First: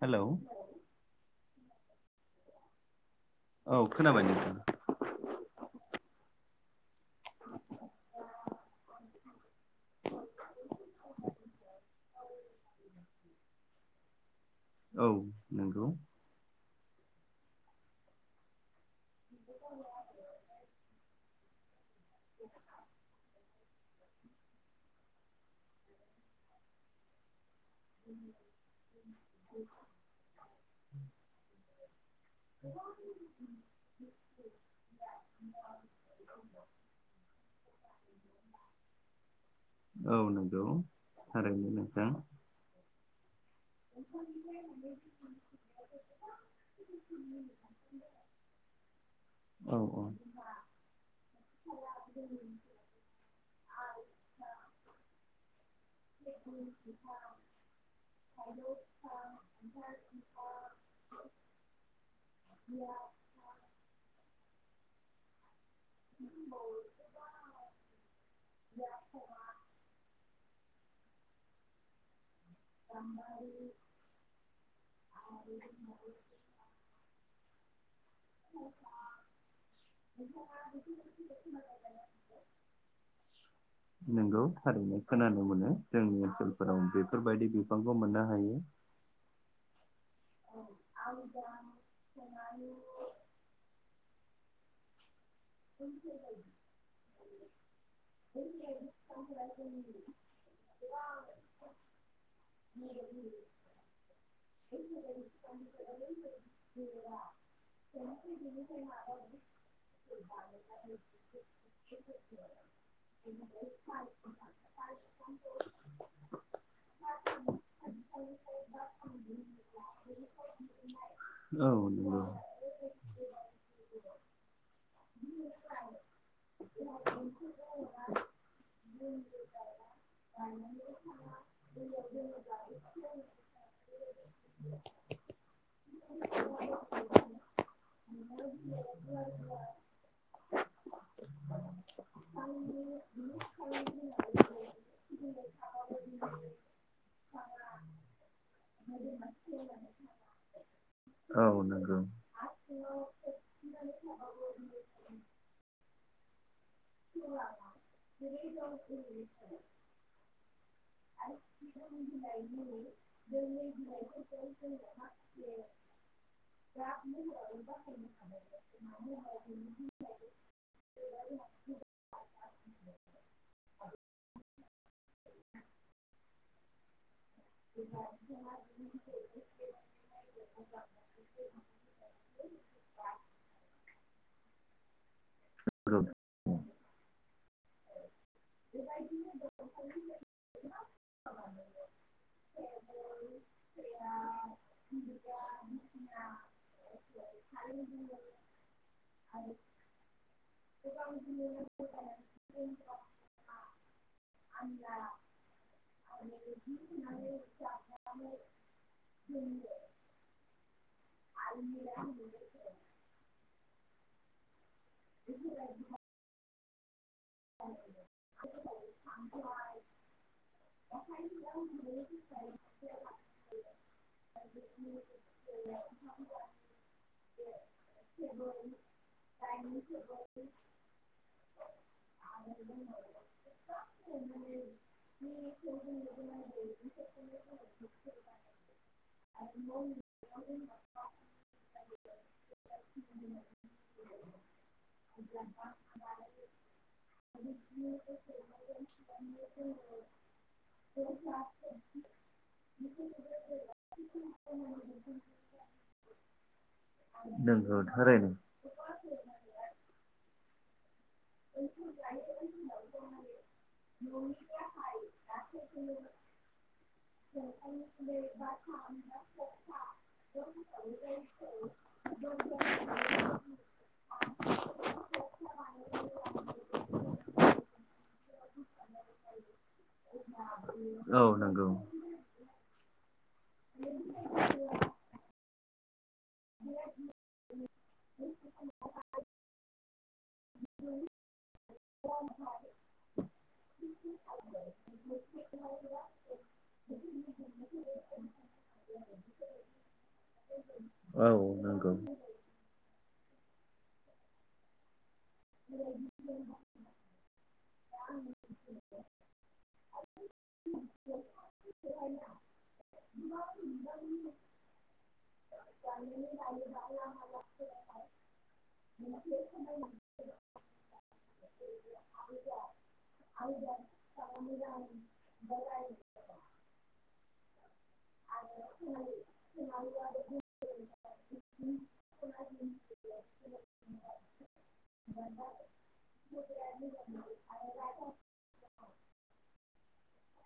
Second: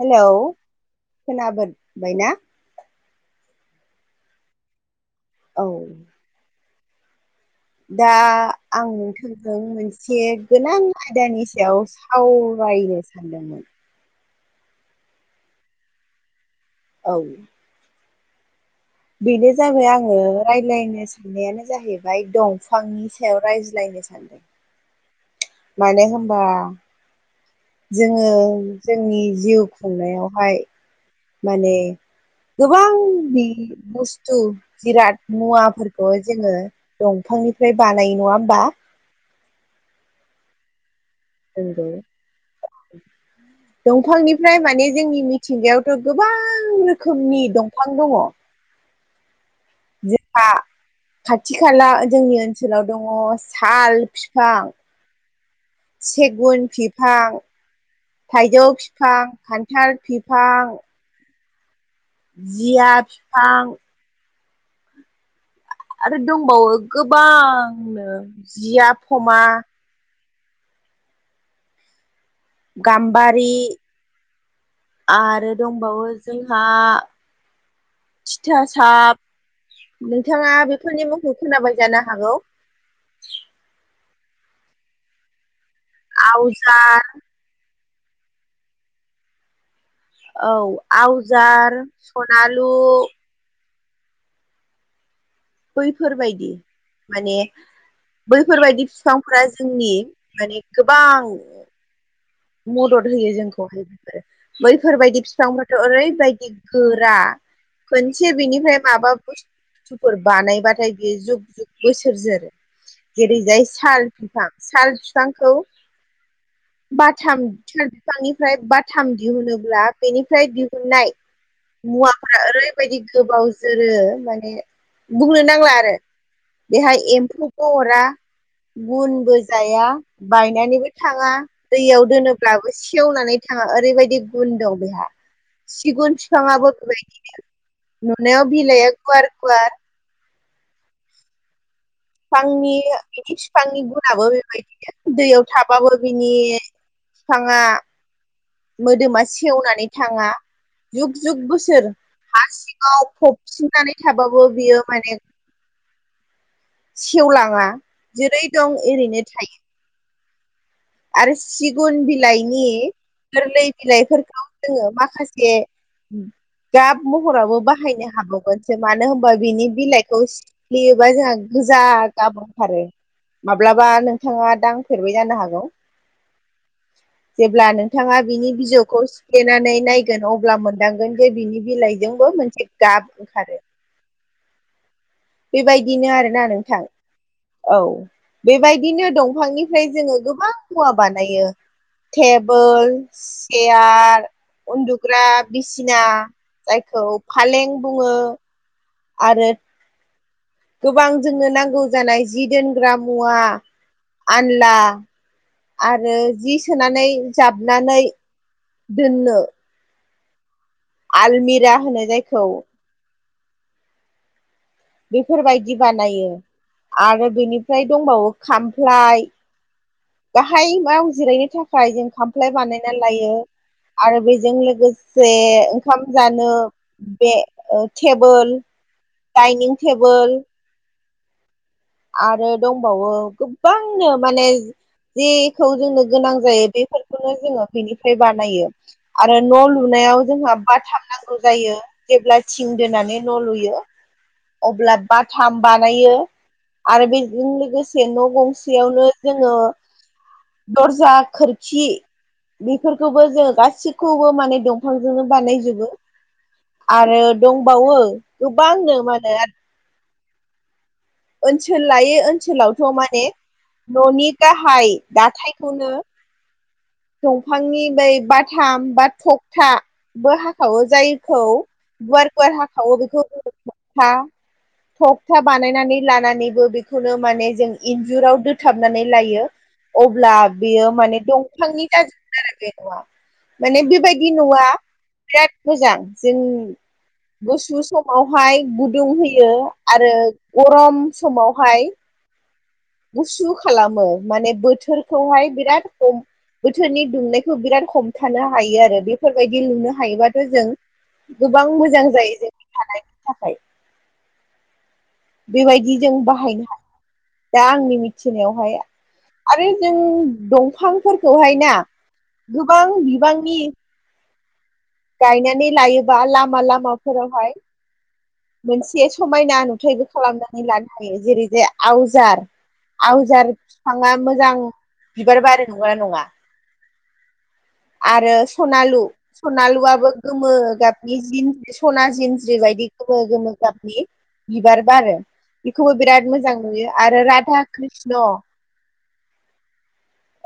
Hello खोनाबोनबायना [unintelligible] औ खोनाबाय नोंथां औ दा आं नोंथांजों मोनसे गोनां आयदानि सायाव सावरायनो सानदोंमोन औ नोंगौ औ बेनो जाबाय आं ओ रायज्लायनो साननायानो जाहैबाय दंफांनि सायाव रायज्लायनो सानदों माने होनबा जोङो जोंनि जिउ खुंनायावहाय मानि गोबां नि बुस्थु जिराद मुवाफोरखौ जोङो दंफांनिफ्राय बानायो नङा होमबा औ नोंगौ नोंगौ दंफांनिफ्राय माने जोंनि मिथिंगायावथ' गोबां रोखोमनि दंफां दङ औ औ जोंहा खाथि खाला जोंनि ओनसोलाव दङ साल फिफां सेगुन फिफां थाइजौ फिफां खान्थाल बिफां जिया फिफां आरो दंबावो गोबांनो जिया पमा गाम्बारि आरो दंबावो जोंहा थिथा साब नोंथांआ बिफोरनि मुं मुंखौ खोनाबाय जानो हागौ नोंगौ थारैनो खोनानो मोनो जोंनि ओनसोलफोराव आवजार बेफोरबायदि बिफांखौ मोननो हायो। औ आवजार सनालु बैफोरबायदि माने बैफोरबायदि बिफांफोरा जोंनि माने गोबां मदद होयो जोंखौहाय बेफोर बैफोरबायदि बिफांफोरा ओरैबायदि गोरा खोनसे बिनिफ्राय माबा बुस थुफोर बानायबाथाय बियो जुग जुग बोसोर जोरो। जेरैजाय साल फिफां साल फिफांखौ बाथाम साल बिफांनिफ्राय बाथाम दिहुनोब्ला बेनिफ्राय दिहुननाय औ नंगौ मुवाफोरा ओरैबायदि गोबाव जोरो माने बुंनो नांला आरो। बेहाय एम्फौबो अरा। गुनबो जाया बायनानैबो थाङा। दैयाव दोनोब्लाबो सेवनानै थाङा ओरैबायदि गुन दं बेहा। सिगुन बिफाङाबो बेबायदिनो नुनायाव बिलाइआ गुवार गुवार। फिफांनि बिनि फिफांनि गुनाबो बेबायदिनो दैयाव थाबाबो बिनि फिफाङा मोदोमा सेवनानै थाङा। जुग जुग औ बोसोर नंगौ हा सिङाव फबसिबनानै थाबाबो बियो माने सेवलाङा जेरै दं ओरैनो थायो। आरो सिगुन बिलाइनि गोरलै बिलाइफोरखौ जोङो माखासे गाब महरावबो बाहायनो हाबावगोनसो मानो होनबा बिनि बिलाइ खौ फिस्लियोबा जोंहा गोजा गाब ओंखारो माब्लाबा नोंथाङा दां फेरबाय जानो हागौ। जेब्ला नोंथाङा बिनि बिजौखौ सि फ्लेनानै नायगोन अब्ला मोनदांगोन जे बिनि बिलाइजोंबो मोनसे गाब ओंखारो। बेबायदिनो आरोना औ नोंथां औ। बेबायदिनो दंफांनिफ्राय जोङो गोबां मुवा बानायो टेबोलस सेयार उन्दुग्रा बिसिना जायखौ फालें बुङो। आरो गोबां जोंनो नांगौ जानाय जि दोनग्रा मुवा आनला। आरो जि सोनानै जाबनानै दोननो आलमिरा होनो जायखौ बेफोरबायदि बानायो आरो बेनिफ्राय दंबावो खामफ्लाय। गाहाय माव जिरायनो थाखाय जों खामफ्लाय बानायना लायो। आरो बेजों लोगोसे ओंखाम जानो बे ओ टेबोल डाइनिं टेबोल आरो दंबावो गोबांनो माने जेखौ जोंनो गोनां जायो बेफोरखौनो जोङो बेनिफ्राय बानायो। आरो न' लुनायाव जोंहा बाथाम नांगौ जायो। जेब्ला थिं दोनानै न' लुयो अब्ला बाथाम बानायो। आरो बेजों लोगोसे न' गंसेयावनो जोङो दरजा खोर खि बेफोरखौबो जोङो गासिखौबो माने दंफांजोंनो बानायजोबो। आरो नंगौ दंबावो थारैनो गोबांनो मा होनो आ ओनसोल लायै ओनसोलावथ' माने न'नि गाहाय दाथायखौनो दंफांनि बै बाथाम बा थखथा बो हाखाववो जायखौ गुवार गुवार हाखावो बेखौ बुङो थक था थकथा बानायना लानानैबो बेखौनो माने जों इन्जुराव दोथाबनानै लायो। अब्ला बेयो माने औ नंगौ दंफांनि द आरो बे न'आ माने बेबायदि न'आ बिराद मोजां जों गुसु समावहाय गुदुं होयो आरो गरम समावहाय अ गुसु खालामो माने बोथोरखौहाय बिराद हम बोथोरनि दुमनायखौ बिराद हमथानो हायो आरो बेफोरबायदि लुनो हायोबाथ' जों औ गोबां नंगौ मोजां जायो जोंनि थानायनि थाखाय बेबायदि जों बाहायनो दा आंनि मिथिनायावहाय आरो जों दंफांफोरखौहाय ना गोबां बिबांनि गायनानै लायोबा लामा लामाफोरावहाय मोनसे समायना नुथायबो खालामनानै लानो हायो जेरै जाय बे आवजार आवजार बिफाङा मोजां बिबार बारो नंगौ ना नङा आरो सनालु सनालुआबो गोमो गाब जिनज्रि सना जिनज्रि बायदि गोमो गोमो गाबनि बिबार बारो बेखौबो बिराद मोजां नुयो आरो राधा कृष्ण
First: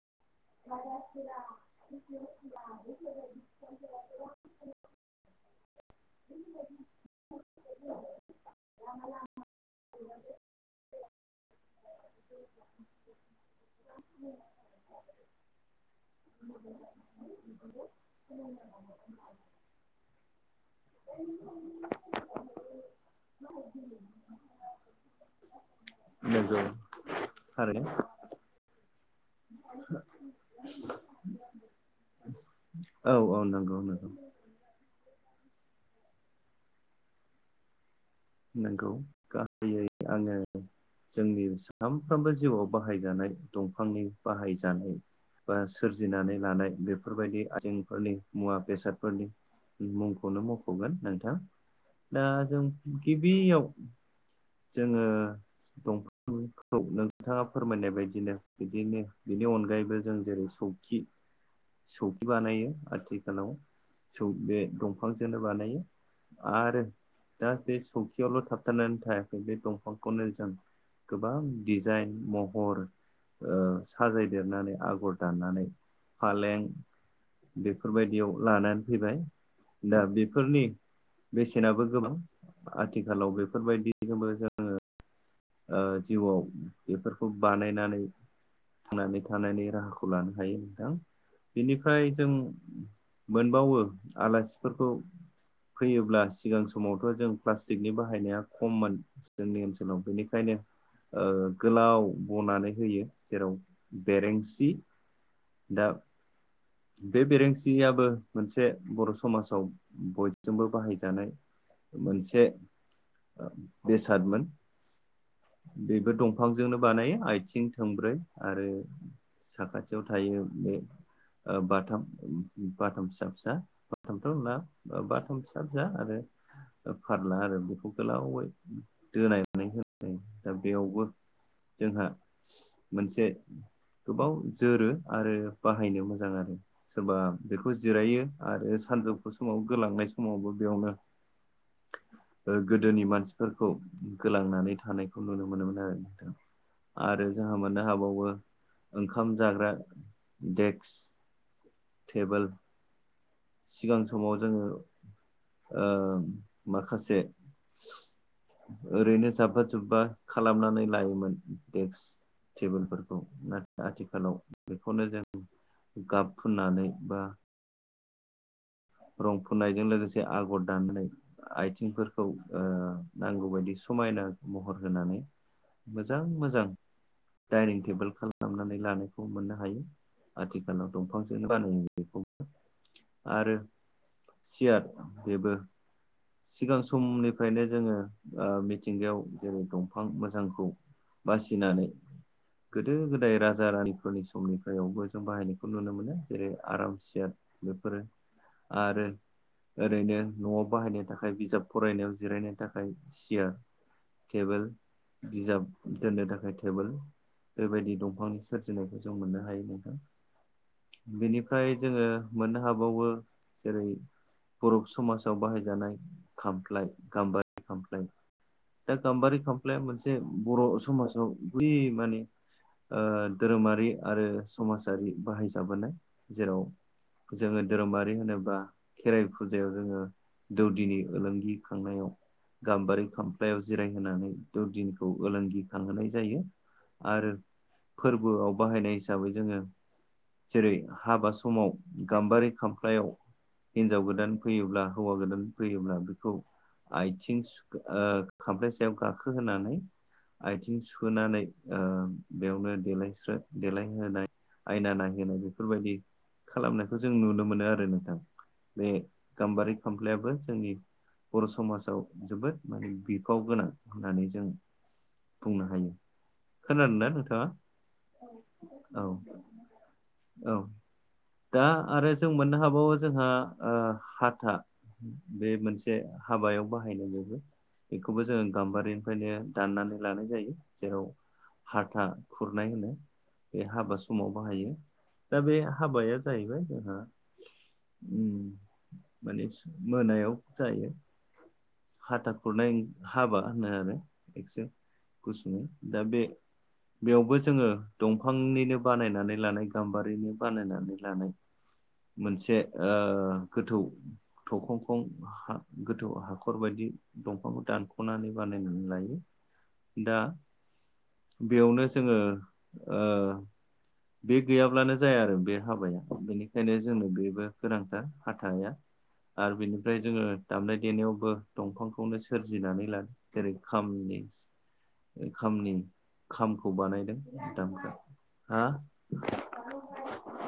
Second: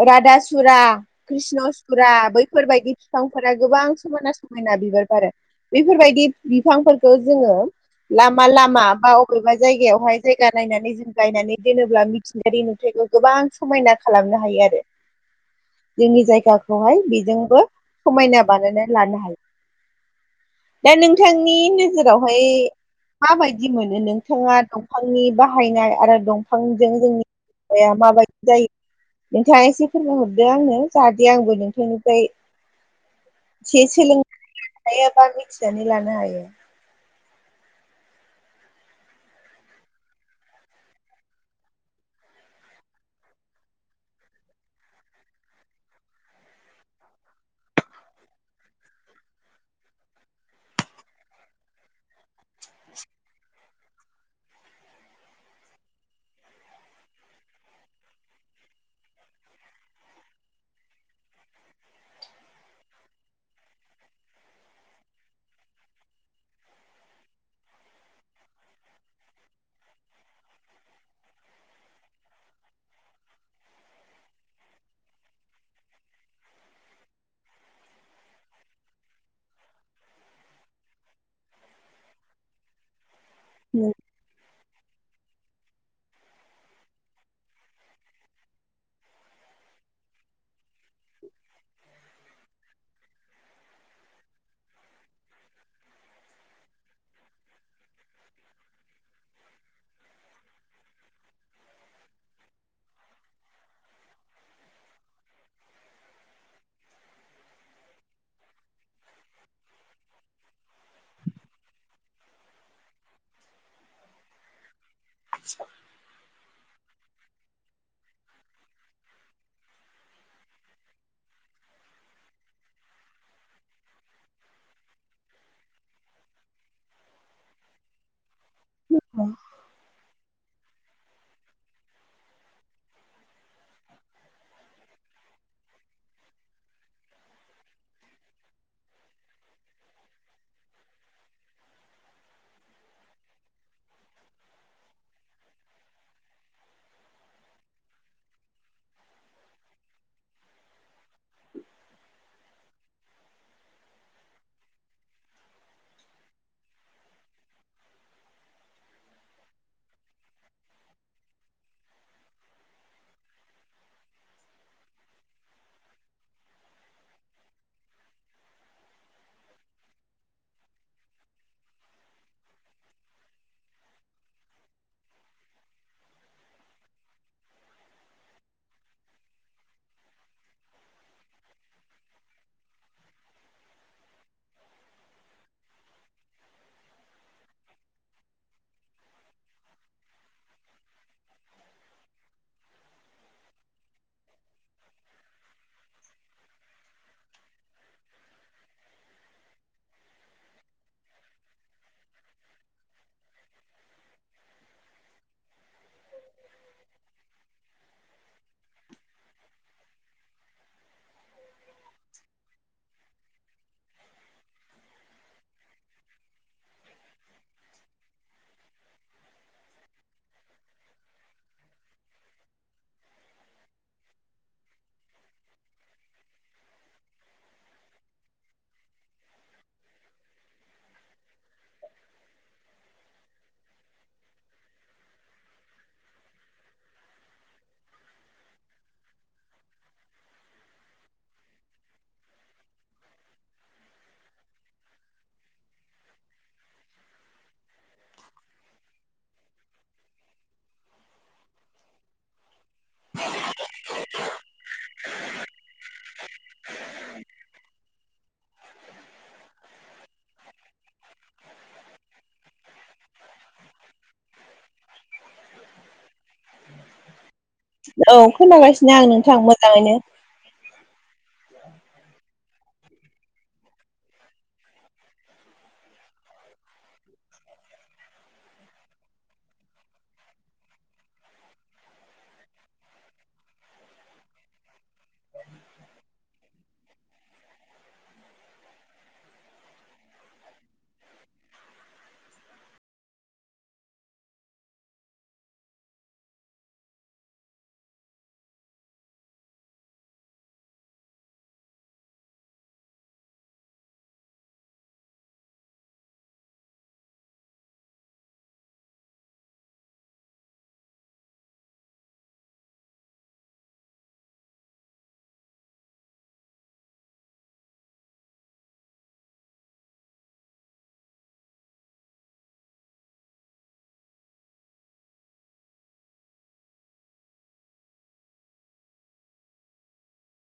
राधा सुरा कृष्ण सुरा बैफोरबायदि बिफांफोरा गोबां समायना समायना बिबार बारो बेफोरबायदि बिफांफोरखौ जोङो लामा लामा बा अबेबा जायगायावहाय जायगा नायनानै गायनानै दोनोब्ला मिथिंगायारि नुथायखौ गोबां समाव समायना खालामनो हायो हायो आरो जोंनि जायगाखौहाय बेजोंबो समायना बानायनानै लानो हायो दा नोंथांनि नोजोरावहाय माबायदि मोनो नोंथाङा दंफांनि बाहायनाय आरो नंगौ दंफांजों जोंनि फाया थारैनो माबायदि जायो नोंथाङा एसे फोरमायहरदो आंनो जाहाथे आंबो नोंथांनिफ्राय औ औ नंगौ एसे नंगौ सोलों हायो बा मिथिनानै लानो हायो नंगौ गाहायै आङो जोंनि सानफ्रोमबो जिउआव बाहायजानाय दंफांनि बाहायजानाय बा सोरजिनानै लानाय बेफोरबायदि आइजेंफोरनि मुवा बेसादफोरनि मुंखौनो मख'गोन नोंथां दा जों गिबियाव जोङो दंफां खौ नोंथाङा फोरमायनाय बायदिनो बिदिनो बिनि अनगायैबो जों जेरै सौखि सौखि बानायो आथिखालाव सौ बे दंफांजोंनो बानायो आरो दा बे सौरखियावल' थाबथानानै थायाखै बे दंफांखौनो जों गोबां दिडिजाइन महर ओ साजायदेरनानै आगर दाननानै फालें बेफोरबायदियाव लानानै फैबाय दा बेफोरनि बेसेनाबो गोबां आथिखालाव बेफोरबायदिजोंबो जोङो ओ जिउआव बेफोरखौ बानायनानै थांनानै थानायनि राहाखौ लानो हायो नोंथां बेनिफ्राय जों मोनबावो आलासिफोरखौ फैयोब्ला सिगां समावथ' जों प्लास्टिकनि बाहायनाया खममोन जोंनि ओनसोलाव बेनिखायनो ओ गोलाव बनानै होयो जेराव बेरेंसि दा बे बेरेंसियाबो मोनसे बर' समाजाव बयजोंबो बाहायजानाय मोनसे ओ बेसादमोन बेबो दंफां बिफांजोंनो बानायो आथिं थोंब्रै आरो साखाथियाव थायो बे बाथाम बाथाम फिसा फिसा बाथाम थ बाथाम फिसा फिसा आरो फारला आरो बेखौ गोलावै दोननानै होनाय दा बेयावबो जोंहा मोनसे गोबाव जोरो आरो बाहायनो मोजां आरो सोरबा बेखौ जिरायो आरो सानजौफु समाव गोलांनाय समावबो बेयावनो ओ गोदोनि मानसिफोरखौ गोलांनानै थानायखौ नुनो मोनोमोन आरो नोंथां आरो जोंहा मोननो हाबावो ओंखाम जाग्रा देक्स टेबुल सिगां समाव जोंङो ओ माखासे ओरैनो जाब्बा जुब्बा खालामनानै लायोमोन देक्स टेबोलफोरखौ नाथाय आथिखालाव बेखौनो जों गाब फुननानै बा रं फोननायजों लोगोसे आगर दानानै आथिंफोरखौ नांगौबायायदि समायना महर होनानै मोजां मोजां डाइनिं टेबोल खालामनानै लानायखौ मोननो हायो। आथिखालाव दंफांजोंनो बानायो बेखौबो आरो सियार बेबो सिगां समनिफ्रायनो जोंङो मिथिंगायाव जेरै दंफां मोजांखौ बासिनानै गोदो गोदाय राजा रानिफोरनि समनिफ्रायावबो जों बाहायनायखौ नुनो मोनो जेरै आराम सियार बेफोरो आरो ओरैनो न'आव बाहायनो थाखाय बिजाब फरायनायाव जिरायनो थाखाय सियार टेबोल बिजाब दोननो थाखाय टेबोल बेबायदि दंफांनि सोरजिनायखौ जों मोननो हायो नोंथां बेनिफ्राय जोंङो मोननो हाबावो जेरै बर' समाजाव बाहायजानाय खामफ्लाय गाम्बारि खामफ्लाय दा गाम्बारि खामफ्लाया मोनसे बर' समाजाव बै माने धोरोमारि आरो समाजारि बाहायजाबोनाय जेराव जोंङो धोरोमारि मानो होनोबा खेराइ फुजायाव जोंङो दौदिनि ओलोंगि खांनायाव गाम्बारि खामफ्लायाव जिरायहोनानै दुरदिनखौ लोंगिखांहोनाय जायो। आरो फोरबोआव बाहायनाय हिसाबै जोंङो जेरै हाबा समाव गाम्बारि खाम सिख्लायाव हिनजाव गोदान फैयोब्ला हौवा गोदान फैयोब्ला बेखौ आथिं खाम्लाय सायाव गाखो होनोनानै आथिं सुहोनानै बेयावनो देलायस्रो देलायहोनाय आयना नायहोनाय बेफोरबायदि खालामनायखौ जों नुनो मोनो आरो जायो नोंथां बे गाम्बारि खामफ्लायाबो जोंनि बर' समाजाव जोबोद माने बिफाव गोनां होननानै जों बुंनो हायो खोनादों ना नोंथांङा औ खोनागासिनो आं नोंथां मोजांङैनो औ दा आरो जों मोननो हाबाव बावयो जोंहा हाथा बे मोनसे हाबायाव बाहायनो जौबो बेखौबो जोंङो गाम्बारिनिफ्रायनो दाननानै लानाय जायो जेराव हाथा खुरनाय होनो बे हाबा समाव बाहायो दा बे हाबाया जाहैबाय जोंहा माने मोनायाव जायो। हाथा खुरनाय हाबा होनो आरो एखस गुसुनो दा बे बेयावबो जोङो दंफांनिनो बानायनानै लानाय गाम्बारिनो बानायनानै लानाय मोनसे ओ गोथौ थखं खं गोथौ हाखर बायदि दंफांखौ दानख'नानै बानायनानै लायो दा बेयावनो जोङो ओ बे गैयाब्लानो जाया आरो बे हाबाया बेनिखायनो जों जोंनो बेबो गोनांथार हाथानाया आरो बिनिफ्राय जोङो दामनाय देनायावबो दंफांखौनो सोरजिनानै लादों जेरै खामनि ओ खामनि खामखौ बानायदों बिथांमोनहा हा